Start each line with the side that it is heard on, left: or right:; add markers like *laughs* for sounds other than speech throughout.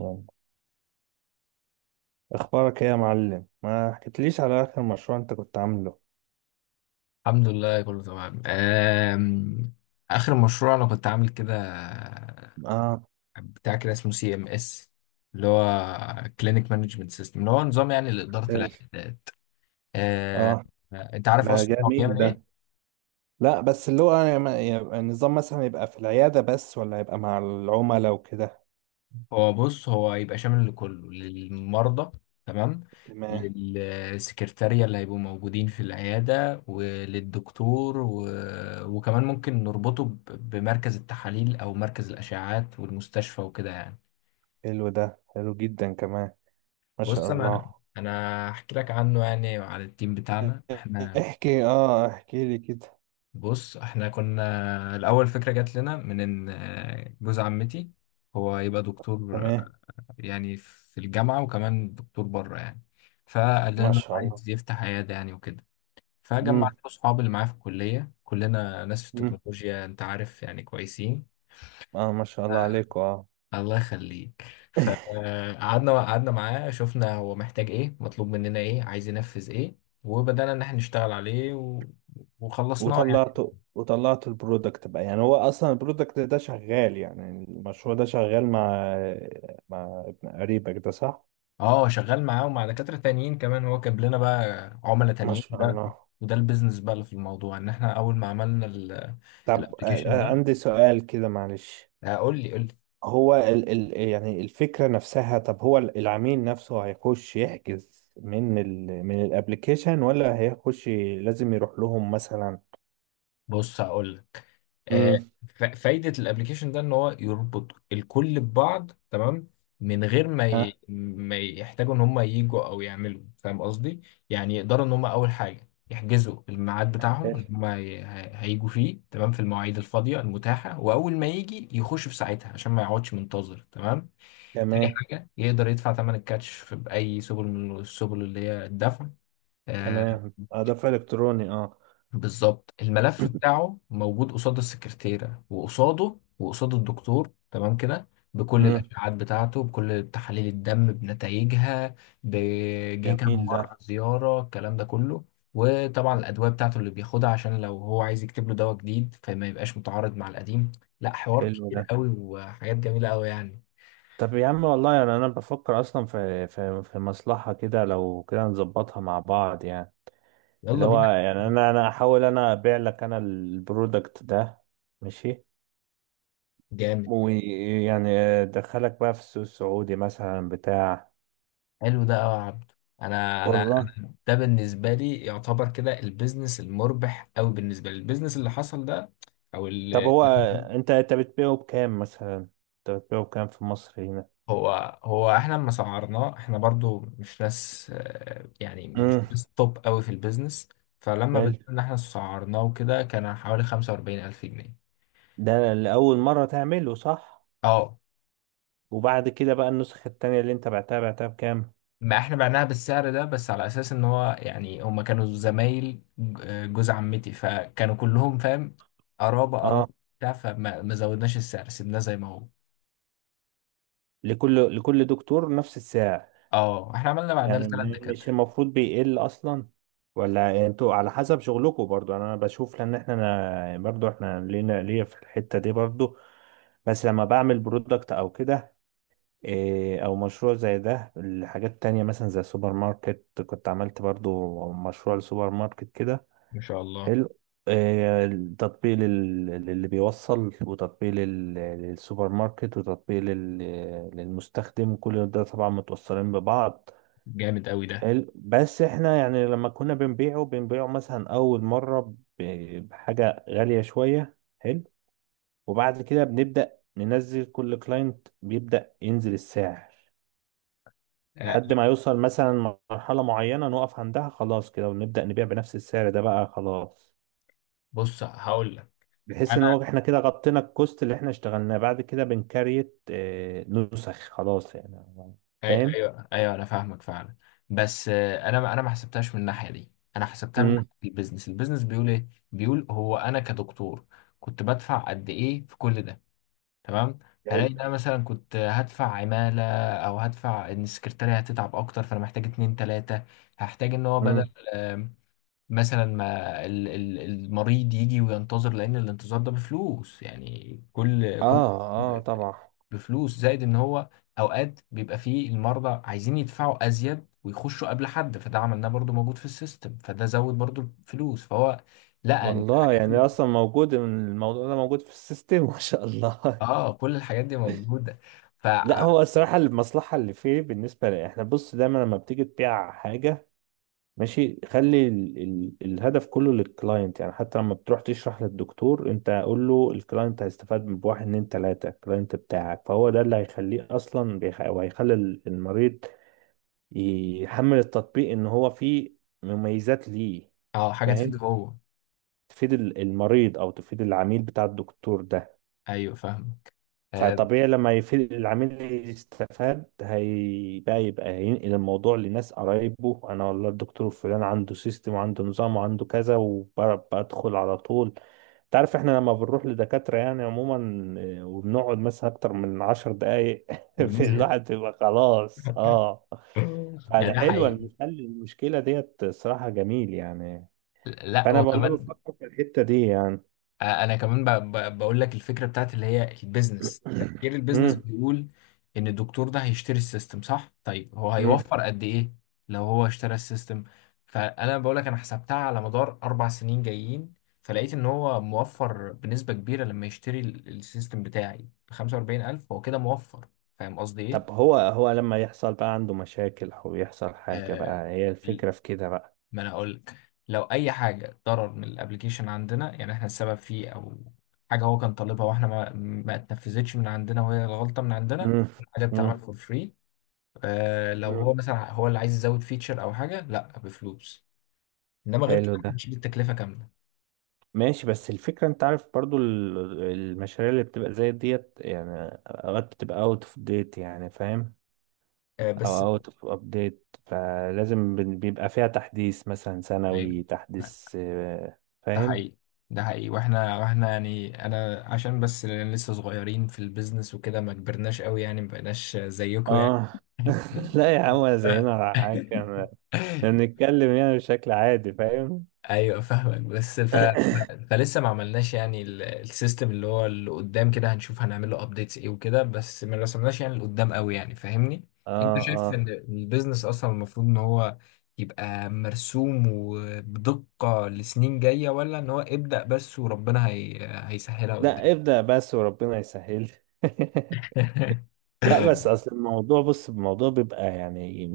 right: يلا. اخبارك ايه يا معلم؟ ما حكيتليش على اخر مشروع انت كنت عامله.
left: الحمد لله كله تمام. اخر مشروع انا كنت عامل كده
right: اه،
left: بتاع كده اسمه سي ام اس. اللي هو كلينيك مانجمنت سيستم، اللي هو نظام يعني لاداره
right: حلو.
left: العيادات.
right: اه،
left: آه، انت عارف
right: ما
left: اصلا هو
right: جميل
left: بيعمل ايه؟
right: ده. لا بس اللي هو يعني يبقى النظام مثلا يبقى في العيادة بس، ولا يبقى مع العملاء وكده؟
left: هو بص، هو يبقى شامل لكله، للمرضى، تمام.
right: تمام.
left: للسكرتارية اللي هيبقوا موجودين في العيادة وللدكتور وكمان ممكن نربطه بمركز التحاليل أو مركز الأشعاعات والمستشفى وكده يعني.
right: حلو ده، حلو جدا كمان، ما شاء
left: بص، انا
right: الله.
left: انا احكي لك عنه يعني وعلى التيم بتاعنا احنا.
right: احكي، اه احكي لي كده.
left: بص، احنا كنا الاول فكره جات لنا من ان جوز عمتي. هو يبقى دكتور،
right: تمام،
left: يعني في الجامعه وكمان دكتور بره يعني. فقال لنا
right: ما
left: انه
right: شاء الله.
left: عايز يفتح عياده يعني وكده. فجمعت
right: امم.
left: له اصحابي اللي معاه في الكليه، كلنا ناس في
right: امم.
left: التكنولوجيا، انت عارف يعني، كويسين.
right: اه، ما شاء الله
left: آه،
right: عليكم، اه.
left: الله يخليك. فقعدنا معاه، شفنا هو محتاج ايه، مطلوب مننا ايه، عايز ينفذ ايه. وبدأنا ان احنا نشتغل عليه وخلصناه يعني.
right: وطلعته وطلعت البرودكت بقى، يعني هو اصلا البرودكت ده شغال، يعني المشروع ده شغال مع مع ابن قريبك ده، صح؟
left: اه، شغال معاه ومع دكاترة تانيين كمان. هو جاب لنا بقى عملاء
right: ما
left: تانيين
right: شاء
left: ده.
right: الله.
left: وده البيزنس بقى اللي في الموضوع، ان احنا اول ما عملنا
right: طب
left: الابلكيشن ده.
right: عندي سؤال كده، معلش.
left: آه، قول لي قول لي.
right: هو ال يعني الفكرة نفسها، طب هو العميل نفسه هيخش يحجز من ال من الابليكيشن، ولا هيخش لازم يروح لهم مثلا؟
left: بص، هقول لك. آه،
right: امم.
left: فايدة الابليكيشن ده ان هو يربط الكل ببعض، تمام. من غير ما
right: اه.
left: ي... ما يحتاجوا ان هم ييجوا او يعملوا، فاهم قصدي؟ يعني يقدروا ان هم اول حاجة يحجزوا الميعاد بتاعهم
right: حلو.
left: اللي هم هيجوا فيه، تمام، في المواعيد الفاضية المتاحة. واول ما يجي يخش في ساعتها عشان ما يقعدش منتظر، تمام. تاني
right: تمام.
left: حاجة، يقدر يدفع ثمن الكاتش في بأي سبل من السبل اللي هي الدفع. آه،
right: تمام. اه، ده في الكتروني، اه.
left: بالظبط. الملف
right: *clears throat*
left: بتاعه موجود قصاد السكرتيرة وقصاده وقصاد الدكتور، تمام كده. بكل
right: امم.
left: الأشعاعات بتاعته، بكل تحاليل الدم بنتائجها. بجه كام
right: جميل ده.
left: مرة زيارة، الكلام ده كله. وطبعا الأدوية بتاعته اللي بياخدها، عشان لو هو عايز يكتب له دواء جديد فما يبقاش متعارض مع القديم. لا، حوار
right: حلو
left: كتير
right: ده.
left: قوي وحاجات جميلة قوي يعني.
right: طب يا عم، والله يعني انا بفكر اصلا في مصلحه كده، لو كده نظبطها مع بعض يعني. اللي
left: يلا
right: هو
left: بينا.
right: يعني انا احاول انا ابيع لك انا البرودكت ده، ماشي.
left: جامد.
right: ويعني ادخلك بقى في السوق السعودي مثلا بتاع.
left: حلو ده قوي يا عبد. انا انا
right: والله.
left: انا ده بالنسبه لي يعتبر كده البيزنس المربح قوي بالنسبه لي، البيزنس اللي حصل ده. او
right: طب
left: اللي
right: هو انت
left: *laughs*
right: انت بتبيعه بكام مثلا؟ انت بتبيعه بكام في مصر هنا؟
left: هو احنا لما سعرناه، احنا برضو مش ناس، يعني مش
right: امم.
left: ناس توب قوي في البيزنس. فلما
right: حلو.
left: بدأنا احنا سعرناه وكده، كان حوالي 45 ألف جنيه.
right: ده لأول مرة تعمله، صح؟
left: اه،
right: وبعد كده بقى النسخة التانية اللي انت بعتها، بعتها بكام؟
left: ما احنا بعناها بالسعر ده بس على اساس ان هو يعني هما كانوا زمايل، جوز عمتي فكانوا كلهم فاهم. قرابة قرابة.
right: اه.
left: بتاع، فما ما زودناش السعر، سيبناه زي ما هو.
right: لكل دكتور نفس السعر؟
left: اه، احنا عملنا بعدها
right: يعني
left: لثلاث دكاترة.
right: مش المفروض بيقل اصلا؟ ولا انتوا على حسب شغلكم برضو؟ يعني انا بشوف، لان احنا أنا برضو احنا لينا ليا في الحتة دي برضو. بس لما بعمل برودكت او كده، او مشروع زي ده، الحاجات التانية مثلا زي سوبر ماركت، كنت عملت برضو مشروع لسوبر ماركت كده.
left: ما شاء الله.
right: حلو. التطبيق للي بيوصل، وتطبيق للسوبر ماركت، وتطبيق للمستخدم، كل ده طبعا متوصلين ببعض.
left: جامد قوي ده.
right: حلو، بس احنا يعني لما كنا بنبيعه مثلا اول مرة بحاجة غالية شوية. حلو. وبعد كده بنبدأ ننزل، كل كلاينت بيبدأ ينزل السعر
left: آه،
right: لحد ما يوصل مثلا مرحلة معينة نقف عندها، خلاص كده، ونبدأ نبيع بنفس السعر ده بقى خلاص.
left: بص هقول لك.
right: بحيث ان
left: انا
right: هو احنا كده غطينا الكوست اللي احنا اشتغلناه، بعد كده بنكريت نسخ خلاص يعني.
left: أي-
right: فاهم؟
left: ايوه ايوه، انا فاهمك فعلا. بس انا ما حسبتهاش من الناحية دي. انا حسبتها من ناحية
right: امم.
left: البيزنس. البيزنس بيقول ايه؟ بيقول هو انا كدكتور كنت بدفع قد ايه في كل ده، تمام. هلاقي إن
right: حلو.
left: انا مثلا كنت هدفع عمالة، او هدفع ان السكرتارية هتتعب اكتر فانا محتاج اتنين تلاتة. هحتاج ان هو بدل،
right: امم.
left: مثلا ما المريض يجي وينتظر، لان الانتظار ده بفلوس يعني. كل
right: اه.
left: كل.
right: اه، طبعا.
left: بفلوس، زائد ان هو اوقات بيبقى فيه المرضى عايزين يدفعوا ازيد ويخشوا قبل حد، فده عملناه برضو موجود في السيستم، فده زود برضو الفلوس، فهو. لا، إن
right: والله
left: الحاجات
right: يعني اصلا موجود، الموضوع ده موجود في السيستم *laughs* ما شاء الله *laughs*
left: كل الحاجات دي موجودة. ف،
right: لا هو الصراحه المصلحه اللي فيه بالنسبه لي، احنا بص دايما لما بتيجي تبيع حاجه، ماشي، خلي ال الهدف كله للكلاينت، يعني حتى لما بتروح تشرح للدكتور، انت قول له الكلاينت هيستفاد من بواحد اتنين تلاته، الكلاينت بتاعك، فهو ده اللي هيخليه اصلا وهيخلي المريض يحمل التطبيق، ان هو فيه مميزات ليه.
left: اه، حاجة تفيد
right: فاهم؟
left: هو.
right: تفيد المريض، او تفيد العميل بتاع الدكتور ده.
left: ايوه، فاهمك. آه،
right: فطبيعي لما يفيد العميل يستفاد، هيبقى يبقى هينقل الموضوع لناس قرايبه، انا والله الدكتور فلان عنده سيستم وعنده نظام وعنده كذا، وبدخل على طول. انت عارف احنا لما بنروح لدكاترة يعني عموما، وبنقعد مثلا اكتر من 10 دقايق *laughs* في
left: بالنسبه
right: الواحد بيبقى خلاص اه.
left: *laughs* يعني ده
right: فحلوة
left: حقيقي.
right: إن نحل المشكلة ديت، صراحة جميل يعني.
left: لا،
right: فانا بقول له
left: وكمان.
right: فكر في الحتة دي يعني.
left: انا كمان بقول لك الفكره بتاعت اللي هي البيزنس، تفكير البيزنس
right: *clears throat*
left: بيقول ان الدكتور ده هيشتري السيستم، صح؟ طيب هو
right: مم.
left: هيوفر قد ايه لو هو اشترى السيستم؟ فانا بقول لك انا حسبتها على مدار 4 سنين جايين. فلقيت ان هو موفر بنسبه كبيره لما يشتري السيستم بتاعي ب 45,000، هو كده موفر. فاهم قصدي
right: طب
left: ايه؟
right: هو هو لما يحصل بقى عنده مشاكل او يحصل حاجة،
left: آه،
right: بقى هي الفكرة في كده بقى.
left: ما انا اقول لك. لو اي حاجه ضرر من الابليكيشن عندنا يعني احنا السبب فيه، او حاجه هو كان طالبها واحنا ما اتنفذتش من عندنا وهي الغلطه من عندنا،
right: مم.
left: الحاجه بتتعمل
right: مم.
left: فور فري. آه، لو هو
right: مم.
left: مثلا هو اللي عايز يزود فيتشر او حاجه، لا، بفلوس. انما غير كده
right: حلو
left: احنا
right: ده.
left: بنشيل التكلفه كامله.
right: ماشي، بس الفكرة انت عارف برضو المشاريع اللي بتبقى زي ديت يعني، اوقات بتبقى اوت اوف ديت، يعني فاهم؟
left: آه.
right: او
left: بس.
right: اوت اوف ابديت، فلازم بيبقى فيها تحديث مثلا
left: أيوة.
right: سنوي، تحديث
left: ده
right: فاهم.
left: حقيقي. ده حقيقي. واحنا يعني، انا عشان بس لسه صغيرين في البيزنس وكده، ما كبرناش قوي يعني، ما بقيناش زيكم يعني.
right: اه *laughs* لا يا عم، ولا زينا
left: ف-
right: ولا حاجة احنا،
left: *laughs*
right: بنتكلم يعني بشكل عادي، فاهم.
left: ايوه، فاهمك. بس
right: *coughs*
left: فلسه ما عملناش يعني السيستم اللي هو اللي قدام كده، هنشوف هنعمل له ابديتس ايه وكده. بس ما رسمناش يعني اللي قدام قوي، يعني فاهمني؟ انت
right: اه.
left: شايف ان
right: اه.
left: البيزنس اصلا المفروض ان هو يبقى مرسوم وبدقة لسنين جاية، ولا ان هو ابدأ بس وربنا هيسهلها قدام؟
right: لا ابدأ بس وربنا يسهل *laughs* لا
left: *laughs*
right: بس اصل الموضوع، بص الموضوع بيبقى يعني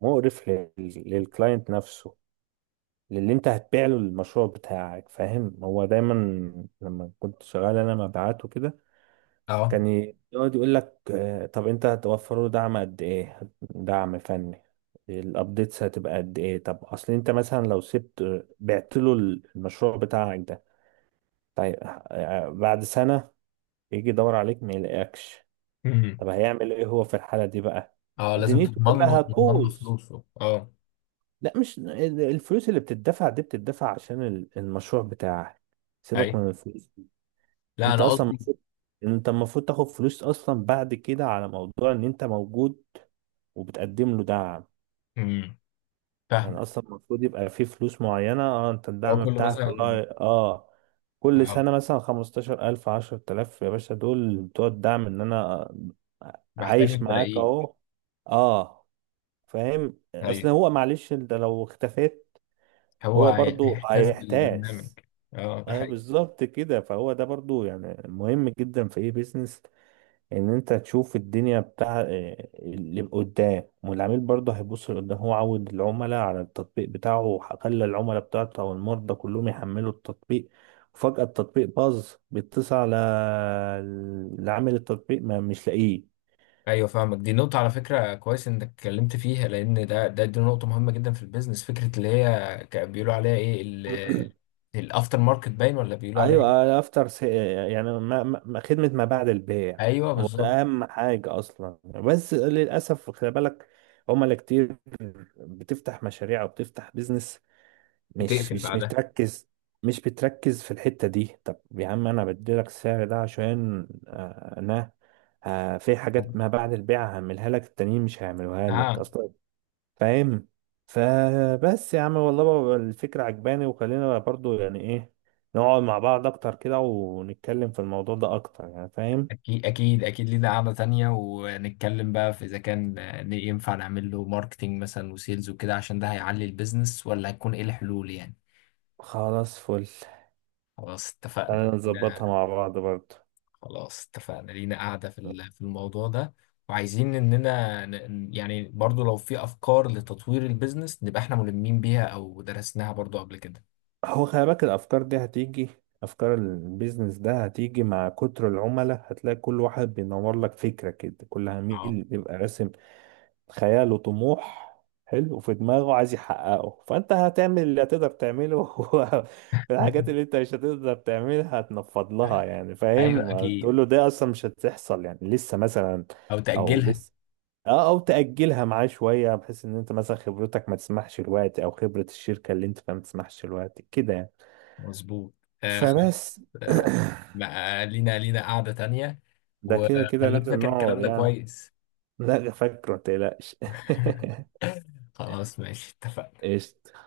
right: مقرف للكلاينت نفسه، للي انت هتبيع له المشروع بتاعك، فاهم؟ هو دايما لما كنت شغال انا مبيعات وكده،
left: اه.
right: كان يقعد يقول لك طب انت هتوفر له دعم قد ايه؟ دعم فني؟ الابديتس هتبقى قد ايه؟ طب اصل انت مثلا لو سبت بعت له المشروع بتاعك ده، طيب بعد سنة يجي يدور عليك ما يلاقيكش،
left: أمم.
right: طب هيعمل ايه هو في الحالة دي بقى؟
left: اه، لازم
right: دنيته
left: تضمن له
right: كلها
left: تضمن له
right: هتبوظ.
left: فلوسه، اه.
right: لا مش الفلوس اللي بتدفع دي بتدفع عشان المشروع بتاعك، سيبك
left: اي،
right: من الفلوس دي.
left: لا،
right: انت
left: انا
right: اصلا
left: قصدي.
right: المفروض، انت المفروض تاخد فلوس اصلا بعد كده على موضوع ان انت موجود، وبتقدم له دعم.
left: أمم.
right: يعني
left: فاهمك.
right: اصلا المفروض يبقى في فلوس معينة، اه، انت
left: لو
right: الدعم
left: كله
right: بتاعك
left: مثلا.
right: والله، اه، كل
left: آه.
right: سنة مثلا 15 ألف، 10 آلاف يا باشا، دول بتوع الدعم، إن أنا
left: بحتاجك
right: عايش معاك
left: بلاقيك.
right: أهو، اه، فاهم؟ اصل
left: ايوه،
right: هو معلش انت لو اختفيت،
left: هو
right: هو برضو
left: هيحتاج بالبرنامج.
right: هيحتاس.
left: اه، ده
right: ايوه
left: حقيقي.
right: بالظبط كده. فهو ده برضو يعني مهم جدا في اي بيزنس، ان انت تشوف الدنيا بتاع إيه اللي قدام، والعميل برضو هيبص لقدام، هو عود العملاء على التطبيق بتاعه، وخلى العملاء بتاعته او المرضى كلهم يحملوا التطبيق، وفجأة التطبيق باظ، بيتصل على عامل التطبيق ما مش لاقيه.
left: ايوه، فاهمك. دي نقطة على فكرة، كويس انك اتكلمت فيها، لان ده ده دي نقطة مهمة جدا في البيزنس، فكرة اللي هي بيقولوا عليها ايه،
right: *clears throat*
left: الافتر ماركت باين، ولا بيقولوا عليها ايه؟
right: ايوه افتر. يعني خدمه ما بعد البيع.
left: ايوه،
right: هو ده
left: بالظبط.
right: اهم حاجه اصلا، بس للاسف خلي بالك، هما اللي كتير بتفتح مشاريع وبتفتح بيزنس، مش
left: وتقفل
right: مش
left: بعدها.
right: بتركز، مش بتركز في الحته دي. طب يا عم انا بديلك السعر ده عشان انا في حاجات ما بعد البيع هعملها لك، التانيين مش هيعملوها لك
left: اه،
right: اصلا، فاهم؟ فبس يا عم والله بقى الفكرة عجباني، وخلينا بقى برضو يعني ايه، نقعد مع بعض اكتر كده ونتكلم في الموضوع ده اكتر، يعني فاهم.
left: اكيد اكيد اكيد. لينا قعدة تانية ونتكلم بقى في اذا كان ينفع نعمل له ماركتينج مثلا وسيلز وكده، عشان ده هيعلي البيزنس، ولا هيكون ايه الحلول يعني.
right: خلاص فل.
left: خلاص، اتفقنا.
right: تعالى نظبطها مع بعض برضو.
left: خلاص، اتفقنا. لينا قاعدة في في الموضوع ده. وعايزين إننا يعني برضو لو في أفكار لتطوير البيزنس، نبقى إحنا ملمين بيها أو درسناها برضو قبل كده.
right: هو خلي بالك الافكار دي هتيجي، افكار البيزنس ده هتيجي مع كتر العملاء، هتلاقي كل واحد بينور لك فكرة كده، كل
left: اه.
right: عميل بيبقى راسم خياله طموح حلو، وفي دماغه عايز يحققه، فانت هتعمل اللي هتقدر تعمله *laughs*
left: *laughs*
right: والحاجات اللي انت مش هتقدر تعملها هتنفض لها، يعني
left: أيوة
right: فاهم،
left: أكيد.
right: تقول له ده اصلا مش هتحصل يعني لسه مثلا،
left: أو
right: او
left: تأجلها.
right: لسه، اه، او تأجلها معاه شوية، بحيث ان انت مثلا خبرتك ما تسمحش الوقت، او خبرة الشركة اللي انت فيها ما تسمحش الوقت كده يعني.
left: مظبوط. آه، خلاص.
right: فبس.
left: آه. لينا قاعدة تانية.
right: *clears throat* ده كده كده
left: وخليك
right: لازم
left: فاكر
right: نقعد
left: الكلام ده
right: يعني.
left: كويس.
right: لا فاكره متقلقش
left: *laughs* خلاص، ماشي،
right: *laughs*
left: اتفقنا.
right: قشطة.